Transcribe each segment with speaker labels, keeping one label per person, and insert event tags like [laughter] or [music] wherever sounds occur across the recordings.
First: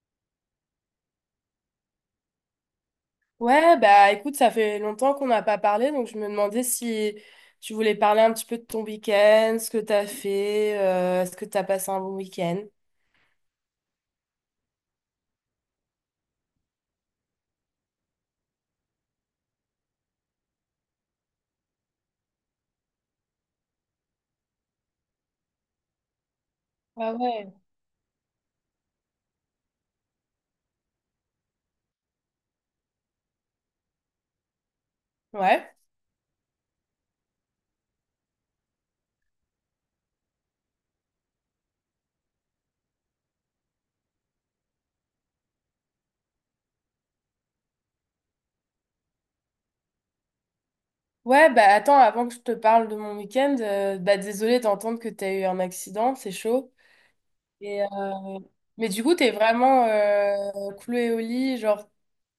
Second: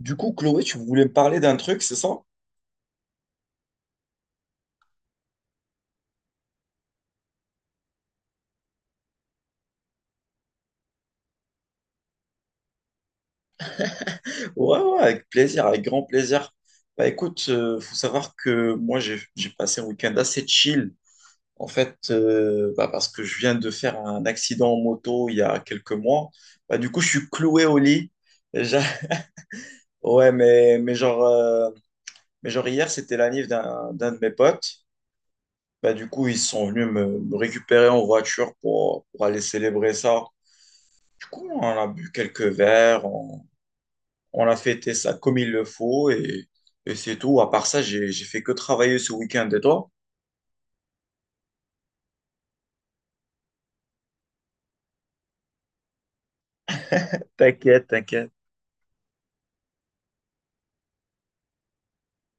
Speaker 1: Du coup, Chloé, tu voulais me parler d'un truc, c'est ça?
Speaker 2: Ouais, bah écoute, ça fait longtemps qu'on n'a pas parlé, donc je me demandais si tu voulais parler un petit peu de ton week-end, ce que t'as fait, est-ce que t'as passé un bon week-end?
Speaker 1: Ouais, ouais, avec plaisir, avec grand plaisir. Bah écoute, faut savoir que moi, j'ai passé un week-end assez chill, en fait, parce que je viens de faire un accident en moto il y a quelques mois. Bah du coup, je
Speaker 2: Ah
Speaker 1: suis
Speaker 2: ouais.
Speaker 1: cloué au lit. Et [laughs] Ouais, mais genre hier, c'était la l'anniv d'un de mes potes.
Speaker 2: Ouais.
Speaker 1: Bah du coup, ils sont venus me récupérer en voiture pour aller célébrer ça. Du coup, on a bu quelques verres, on a fêté ça comme il le faut et c'est tout. À part ça, j'ai fait que travailler ce week-end. Et toi?
Speaker 2: Ouais, bah attends, avant que je te parle de mon week-end, bah désolée d'entendre que t'as eu un accident, c'est chaud. Et,
Speaker 1: T'inquiète, t'inquiète.
Speaker 2: mais du coup, t'es vraiment clouée au lit, genre,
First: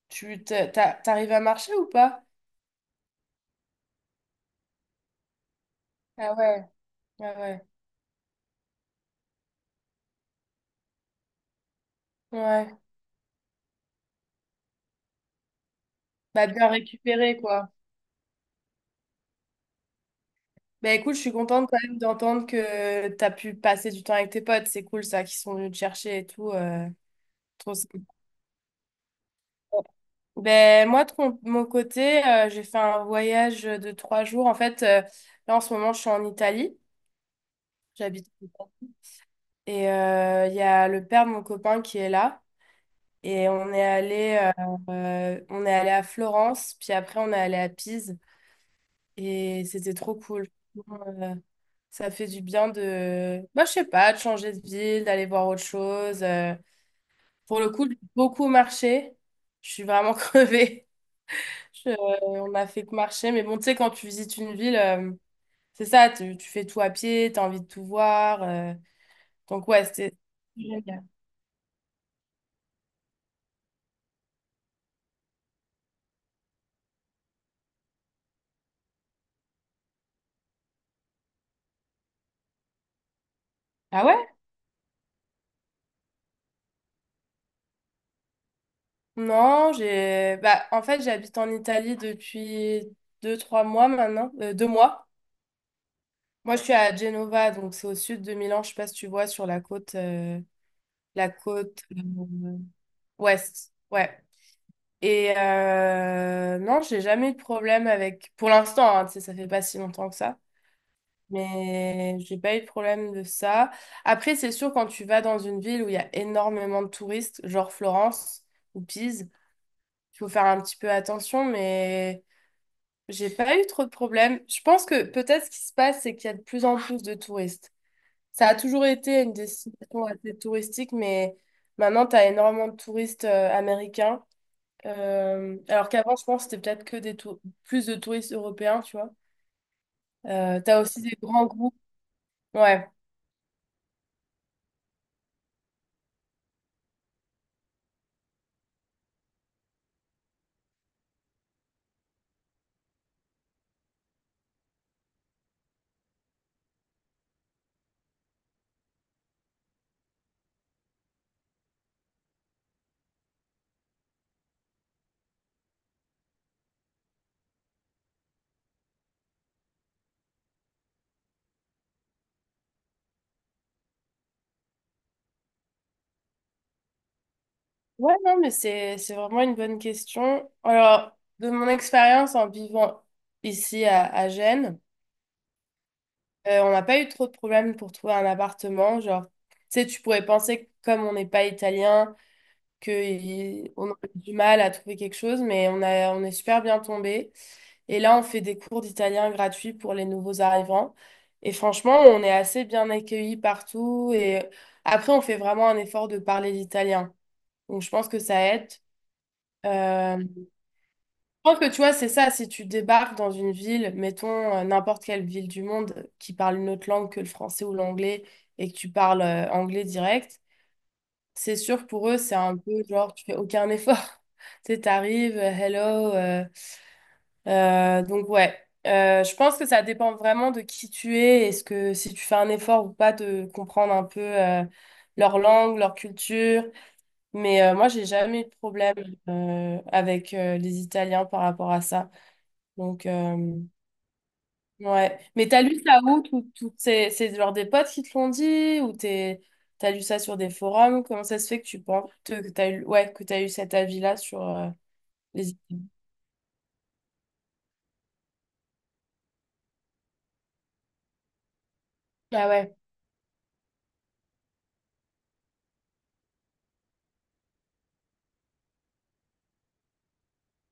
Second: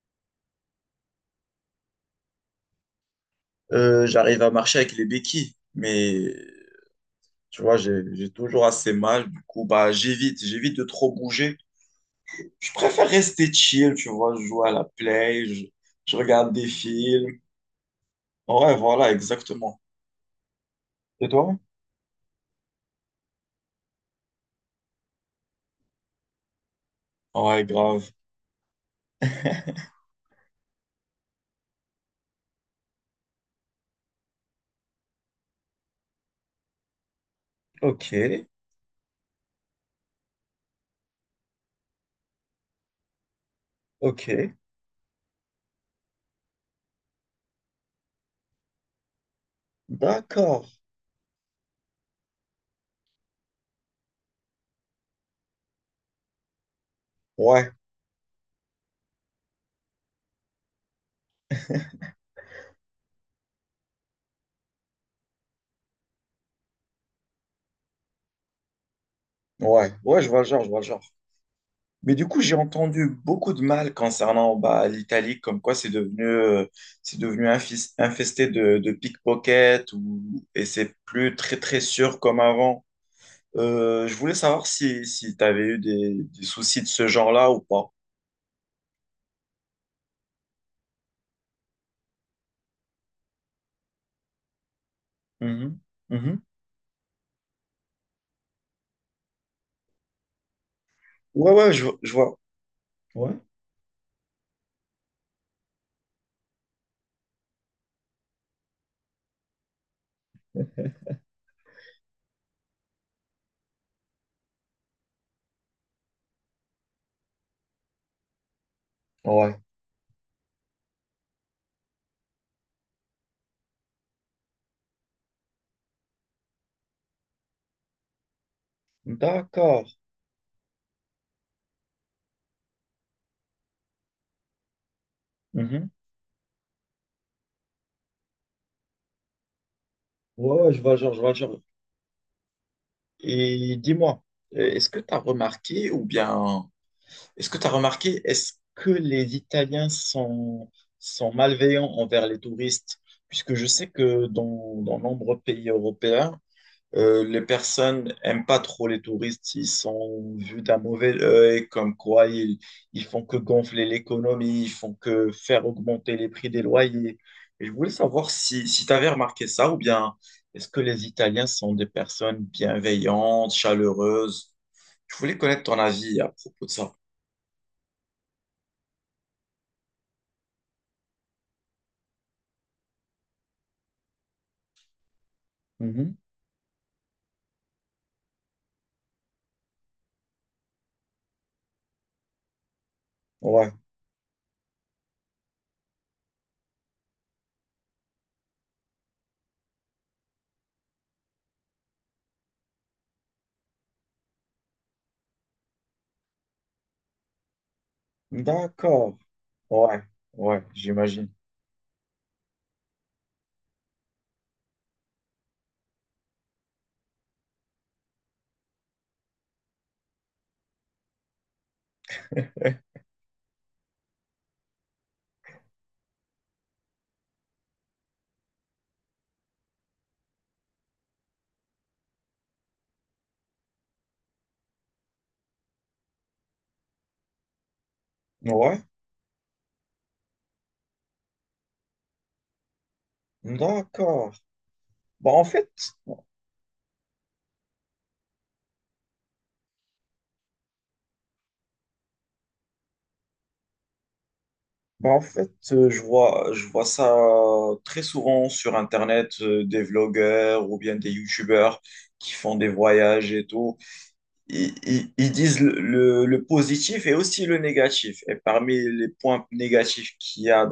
Speaker 2: tu t'arrives à marcher ou pas?
Speaker 1: J'arrive à marcher avec les béquilles, mais
Speaker 2: Ah ouais, ah
Speaker 1: tu
Speaker 2: ouais,
Speaker 1: vois, j'ai toujours assez mal. Du coup, bah, j'évite de trop bouger. Je
Speaker 2: ouais.
Speaker 1: préfère rester chill, tu vois. Je joue à la play, je
Speaker 2: Bah
Speaker 1: regarde des
Speaker 2: bien récupéré,
Speaker 1: films.
Speaker 2: quoi.
Speaker 1: Ouais, voilà, exactement.
Speaker 2: Ben écoute, je
Speaker 1: Et
Speaker 2: suis
Speaker 1: toi?
Speaker 2: contente quand même d'entendre que tu as pu passer du temps avec tes potes. C'est cool ça, qu'ils sont venus te chercher et tout.
Speaker 1: Ouais,
Speaker 2: Trop sympa.
Speaker 1: grave.
Speaker 2: Ben moi, de mon côté, j'ai fait un voyage de 3 jours. En fait, là en ce moment, je suis en Italie.
Speaker 1: Ok,
Speaker 2: J'habite en Italie. Et il y a le père de mon copain qui est là. Et on est
Speaker 1: ok.
Speaker 2: allé, euh, euh, on est allé à Florence, puis après on est allé à Pise. Et c'était trop cool.
Speaker 1: D'accord.
Speaker 2: Euh, Ça fait du bien de, bah, je sais pas, de changer de ville, d'aller voir autre chose. Pour le
Speaker 1: Ouais,
Speaker 2: coup, j'ai beaucoup marché. Je suis vraiment [laughs] crevée. Je- euh, on a fait que marcher. Mais bon, tu sais, quand tu visites une ville, c'est ça, tu fais tout à pied, tu as envie de tout voir. Donc, ouais, c'était
Speaker 1: ouais, je vois le genre, je vois le genre.
Speaker 2: génial.
Speaker 1: Mais du coup, j'ai entendu beaucoup de mal concernant bah, l'Italie, comme quoi c'est devenu infesté de pickpockets ou, et c'est plus très très sûr comme avant.
Speaker 2: Ah
Speaker 1: Je
Speaker 2: ouais?
Speaker 1: voulais savoir si tu avais eu des soucis de ce genre-là ou pas.
Speaker 2: Non, bah, en fait, j'habite en Italie depuis 2, 3 mois maintenant, 2 mois.
Speaker 1: Mhm. Mhm.
Speaker 2: Moi, je suis à Genova, donc c'est au sud de Milan. Je sais pas si tu vois sur la côtela
Speaker 1: Ouais, ouais,
Speaker 2: côte
Speaker 1: je vois.
Speaker 2: euh,
Speaker 1: Ouais.
Speaker 2: ouest. Ouais. Et non, j'ai jamais eu de problème avec. Pour l'instant, hein, tu sais, ça fait pas si longtemps que ça. Mais j'ai pas eu de problème de ça. Après, c'est sûr, quand tu vas dans une ville où il y a énormément de touristes, genre Florence ou Pise,
Speaker 1: Ouais.
Speaker 2: il faut faire un petit peu attention, mais j'ai pas eu trop de problèmes. Je pense que peut-être ce qui se passe, c'est qu'il y a de plus en plus de touristes. Ça a toujours été une
Speaker 1: D'accord.
Speaker 2: destination assez touristique, mais maintenant, tu as énormément de touristes américains. Alors
Speaker 1: Mhm.
Speaker 2: qu'avant, je pense que c'était peut-être que plus de touristes européens, tu vois.
Speaker 1: Ouais,
Speaker 2: Tu
Speaker 1: ouais,
Speaker 2: as
Speaker 1: je vois,
Speaker 2: aussi
Speaker 1: genre,
Speaker 2: des
Speaker 1: je vois,
Speaker 2: grands
Speaker 1: genre.
Speaker 2: groupes. Ouais.
Speaker 1: Et dis-moi, est-ce que tu as remarqué ou bien est-ce que tu as remarqué, est-ce que les Italiens sont, sont malveillants envers les touristes? Puisque je sais que dans nombreux pays européens, les personnes n'aiment pas trop les touristes. Ils sont vus d'un mauvais œil, comme quoi ils font que gonfler l'économie, ils font que faire augmenter les prix des loyers. Et je voulais savoir si tu avais remarqué ça ou bien est-ce que les Italiens sont des personnes bienveillantes, chaleureuses? Je voulais connaître ton avis à propos de ça.
Speaker 2: Ouais, non, mais c'est vraiment une bonne question. Alors, de mon expérience en vivant ici à Gênes, on n'a pas eu trop de problèmes pour trouver un appartement. Genre, tu sais, tu pourrais penser que comme on n'est pas italien,
Speaker 1: Ouais,
Speaker 2: on a eu du mal à trouver quelque chose, mais on est super bien tombé. Et là, on fait des cours d'italien gratuits pour les nouveaux arrivants. Et franchement, on est assez bien accueillis partout. Et après, on fait vraiment un effort de parler l'italien. Donc, je pense que ça aide.
Speaker 1: d'accord. Ouais,
Speaker 2: Je
Speaker 1: ouais, j'imagine.
Speaker 2: pense que tu vois, c'est ça, si tu débarques dans une ville, mettons n'importe quelle ville du monde qui parle une autre langue que le français ou l'anglais et que tu parles anglais direct, c'est sûr pour eux, c'est un peu
Speaker 1: Eh,
Speaker 2: genre, tu fais aucun effort. [laughs] Tu sais, t'arrives, hello. Donc, ouais. Je pense que ça dépend vraiment de qui tu es. Est-ce que si tu fais un effort ou pas de comprendre un peu leur langue, leur culture. Mais moi, j'ai jamais eu de
Speaker 1: ouais,
Speaker 2: problème avec les Italiens par rapport à ça. Donc,
Speaker 1: d'accord.
Speaker 2: ouais.
Speaker 1: Bah, en
Speaker 2: Mais t'as
Speaker 1: fait,
Speaker 2: lu ça où? Toutes ces, c'est genre des potes qui te l'ont dit? Ou t'as lu ça sur des forums? Comment ça se fait que tu penses que t'as eu cet avis-là sur
Speaker 1: Bah, en
Speaker 2: les
Speaker 1: fait
Speaker 2: études?
Speaker 1: je vois ça très souvent sur Internet, des vlogueurs ou bien des YouTubeurs qui
Speaker 2: Ah
Speaker 1: font des
Speaker 2: ouais.
Speaker 1: voyages et tout. Ils disent le positif et aussi le négatif. Et parmi les points négatifs qu'il y a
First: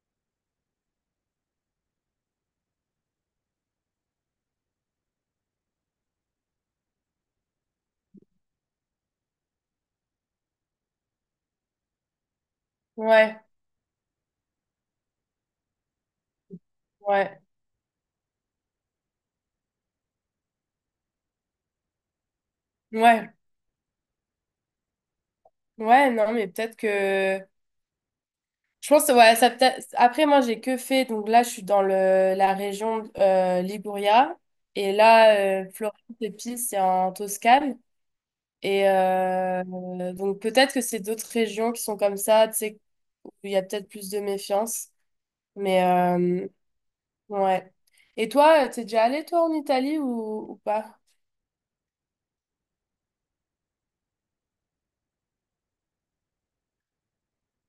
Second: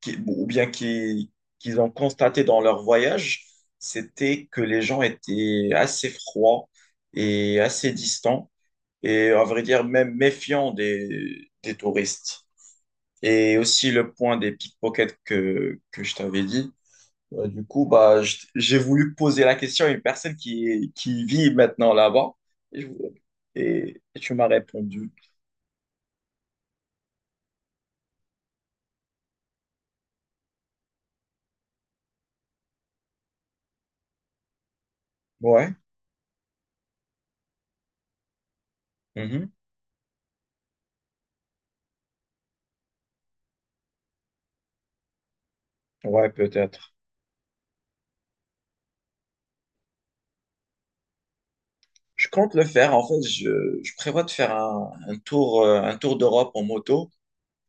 Speaker 1: qui- bon, ou bien qui- qu'ils ont constaté dans leur voyage, c'était que les gens étaient assez froids et assez distants et à vrai dire même méfiants des touristes.
Speaker 2: Ouais,
Speaker 1: Et aussi le point des pickpockets que je t'avais dit.
Speaker 2: ouais,
Speaker 1: J'ai voulu poser la question à une personne qui vit maintenant là-bas et, je-
Speaker 2: ouais,
Speaker 1: et tu m'as répondu.
Speaker 2: ouais, non, mais peut-être que. Je pense, ouais, ça peut-être. Après, moi, j'ai que fait. Donc là, je suis dans la région Liguria. Et là,
Speaker 1: Ouais,
Speaker 2: Florence et Pise, c'est en Toscane. Et
Speaker 1: mhm,
Speaker 2: donc, peut-être que c'est d'autres régions qui sont comme ça, tu sais, il y a peut-être plus de méfiance. Mais
Speaker 1: ouais, peut-être.
Speaker 2: ouais. Et toi, t'es déjà allé toi en Italie ou pas?
Speaker 1: Je compte le faire. En fait, je prévois de faire un, un tour d'Europe en moto.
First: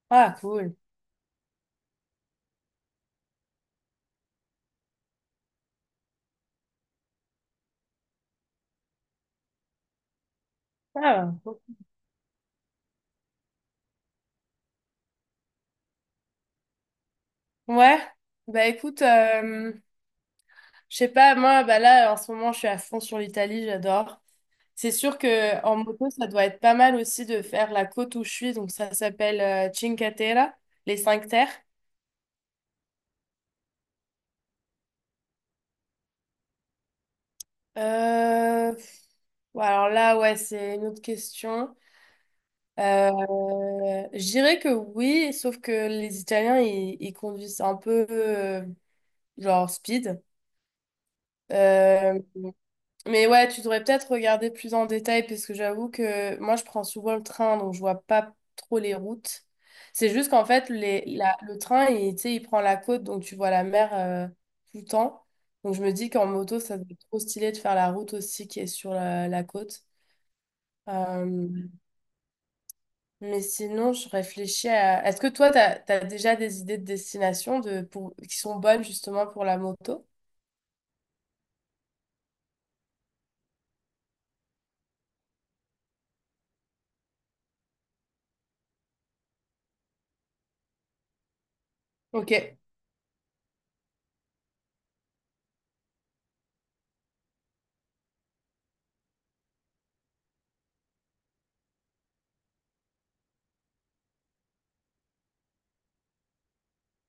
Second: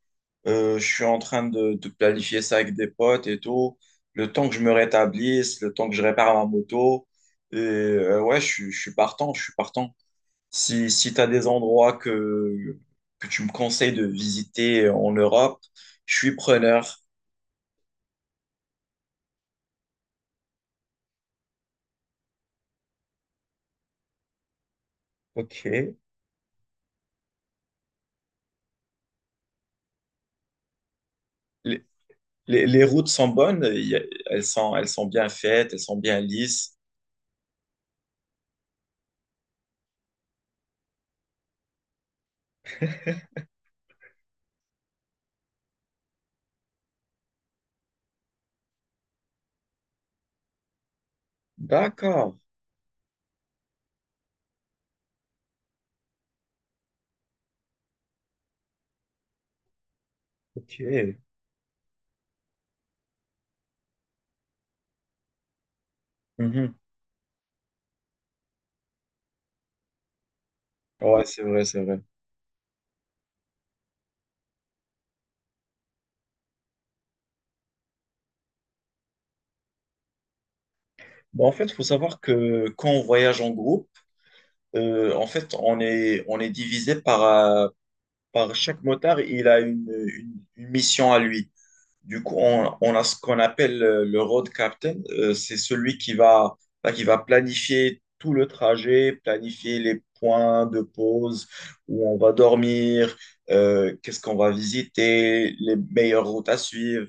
Speaker 2: Ah, cool.
Speaker 1: Je suis en train de planifier ça avec des potes et tout. Le temps que je me rétablisse, le temps que je répare ma moto. Et ouais, je suis partant, je suis partant. Si tu as
Speaker 2: Ah,
Speaker 1: des
Speaker 2: cool.
Speaker 1: endroits que tu me conseilles de visiter en Europe, je suis preneur.
Speaker 2: Ouais. Bah écoute, je sais pas, moi, bah là, en ce moment, je suis à fond sur l'Italie, j'adore. C'est sûr que
Speaker 1: Ok.
Speaker 2: en moto, ça doit être pas mal aussi de faire la côte où je suis, donc ça s'appelle Cinque Terre, les cinq terres.
Speaker 1: Les, les routes sont bonnes, elles sont bien faites, elles sont bien lisses.
Speaker 2: Euh, pff, bon, alors là, ouais, c'est une autre question. Euh, je dirais que oui, sauf que les Italiens, ils conduisent un peu genre speed. Euh,
Speaker 1: D'accord.
Speaker 2: mais ouais, tu devrais peut-être regarder plus en détail parce que j'avoue que moi, je prends souvent le train, donc je vois pas trop les routes. C'est juste qu'en fait,
Speaker 1: Ok.
Speaker 2: le train, tu sais, il prend la côte, donc tu vois la mer tout le temps. Donc je me dis qu'en moto,
Speaker 1: Mhm.
Speaker 2: ça serait trop stylé de faire la route aussi qui est sur la côte.
Speaker 1: Ouais, c'est
Speaker 2: Euh,
Speaker 1: vrai, c'est vrai.
Speaker 2: Mais sinon, je réfléchis à. Est-ce que toi, t'as déjà des idées de destination pour, qui sont bonnes justement pour la moto?
Speaker 1: Bon, en fait, il faut savoir que quand on voyage en groupe, on est divisé par, par chaque motard, il a une mission à lui. Du coup,
Speaker 2: Ok.
Speaker 1: on a ce qu'on appelle le road captain. C'est celui qui va, bah, qui va planifier tout le trajet, planifier les points de pause, où on va dormir, qu'est-ce qu'on va visiter, les meilleures routes à suivre.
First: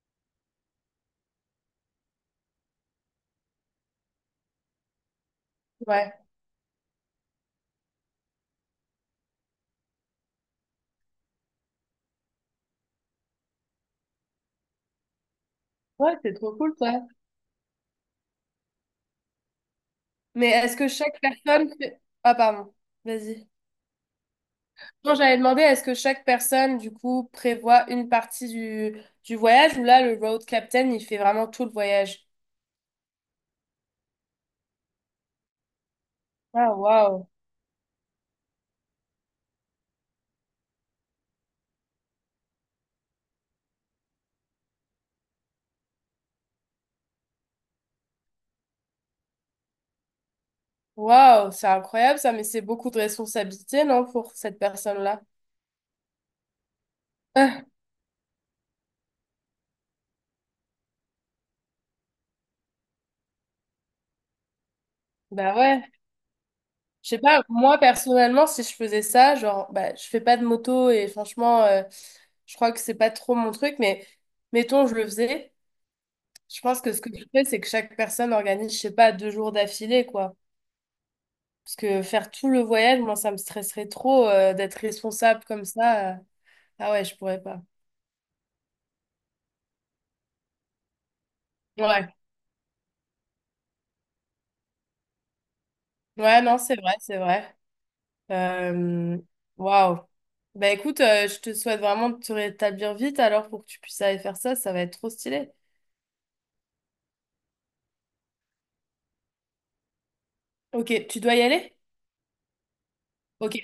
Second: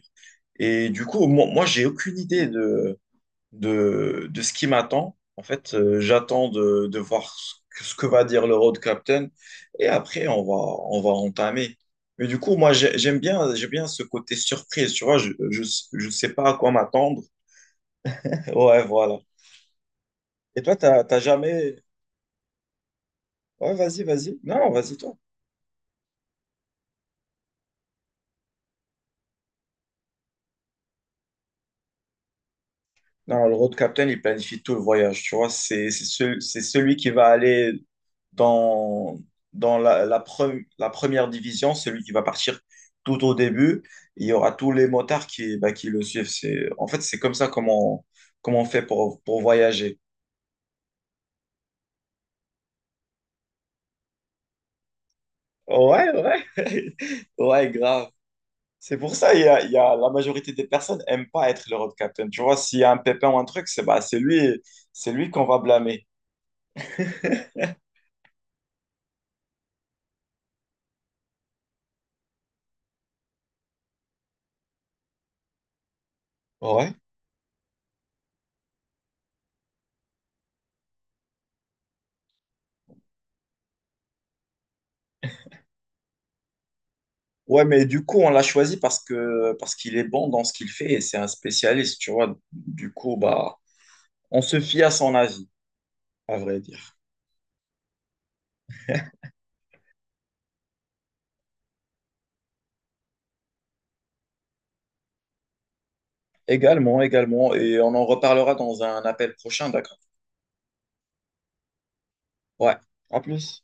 Speaker 1: Et du coup, moi j'ai aucune idée de ce qui m'attend. En fait,
Speaker 2: Ouais.
Speaker 1: j'attends de voir ce que va dire le road captain et après, on va entamer. Mais du coup, j'aime bien ce côté surprise, tu vois, je
Speaker 2: Ouais,
Speaker 1: sais
Speaker 2: c'est
Speaker 1: pas à
Speaker 2: trop
Speaker 1: quoi
Speaker 2: cool, ça.
Speaker 1: m'attendre. [laughs] Ouais, voilà.
Speaker 2: Mais
Speaker 1: Et toi,
Speaker 2: est-ce que
Speaker 1: t'as
Speaker 2: chaque personne
Speaker 1: jamais...
Speaker 2: Ah, pardon. Vas-y.
Speaker 1: Ouais, vas-y, vas-y. Non, vas-y,
Speaker 2: Non,
Speaker 1: toi.
Speaker 2: j'avais demandé, est-ce que chaque personne, du coup, prévoit une partie du voyage ou là, le road captain, il fait vraiment tout le voyage?
Speaker 1: Non, le road captain, il planifie tout le voyage, tu vois, c'est
Speaker 2: Ah,
Speaker 1: celui qui va
Speaker 2: waouh.
Speaker 1: aller dans, dans la première division, celui qui va partir tout au début. Il y aura tous les motards qui, bah, qui le suivent. C'est, en fait, c'est comme ça comment on, comment on fait pour voyager.
Speaker 2: Waouh, c'est incroyable ça, mais c'est beaucoup de responsabilité, non, pour cette personne-là?
Speaker 1: Ouais, ouais, [laughs]
Speaker 2: Ah,
Speaker 1: ouais, grave. C'est pour ça, la majorité des personnes n'aiment pas être le road captain. Tu vois, s'il y a un pépin ou un truc, c'est lui qu'on
Speaker 2: bah
Speaker 1: va
Speaker 2: ouais.
Speaker 1: blâmer.
Speaker 2: Je sais pas,
Speaker 1: [laughs]
Speaker 2: moi personnellement, si je faisais ça, genre, bah, je fais pas de moto et franchement, je crois que c'est pas trop mon truc, mais mettons, je le faisais. Je pense que
Speaker 1: Ouais.
Speaker 2: ce que je fais, c'est que chaque personne organise, je sais pas, 2 jours d'affilée, quoi. Parce que faire tout le voyage, moi, ça me stresserait trop, d'être responsable comme ça. Ah ouais, je pourrais pas.
Speaker 1: Ouais, mais du coup, on l'a choisi parce qu'il est bon dans ce qu'il fait et c'est un spécialiste, tu
Speaker 2: Ouais,
Speaker 1: vois. Du coup, bah, on se fie à son avis, à
Speaker 2: ouais, non,
Speaker 1: vrai
Speaker 2: c'est vrai,
Speaker 1: dire.
Speaker 2: c'est vrai. Euh, Waouh. Bah écoute, je te souhaite vraiment de te rétablir vite alors pour que tu puisses aller faire ça, ça va être trop stylé.
Speaker 1: Également, également, et on en reparlera dans un appel prochain, d'accord?
Speaker 2: Ok, tu dois y aller?
Speaker 1: Ouais, à
Speaker 2: Ok,
Speaker 1: plus.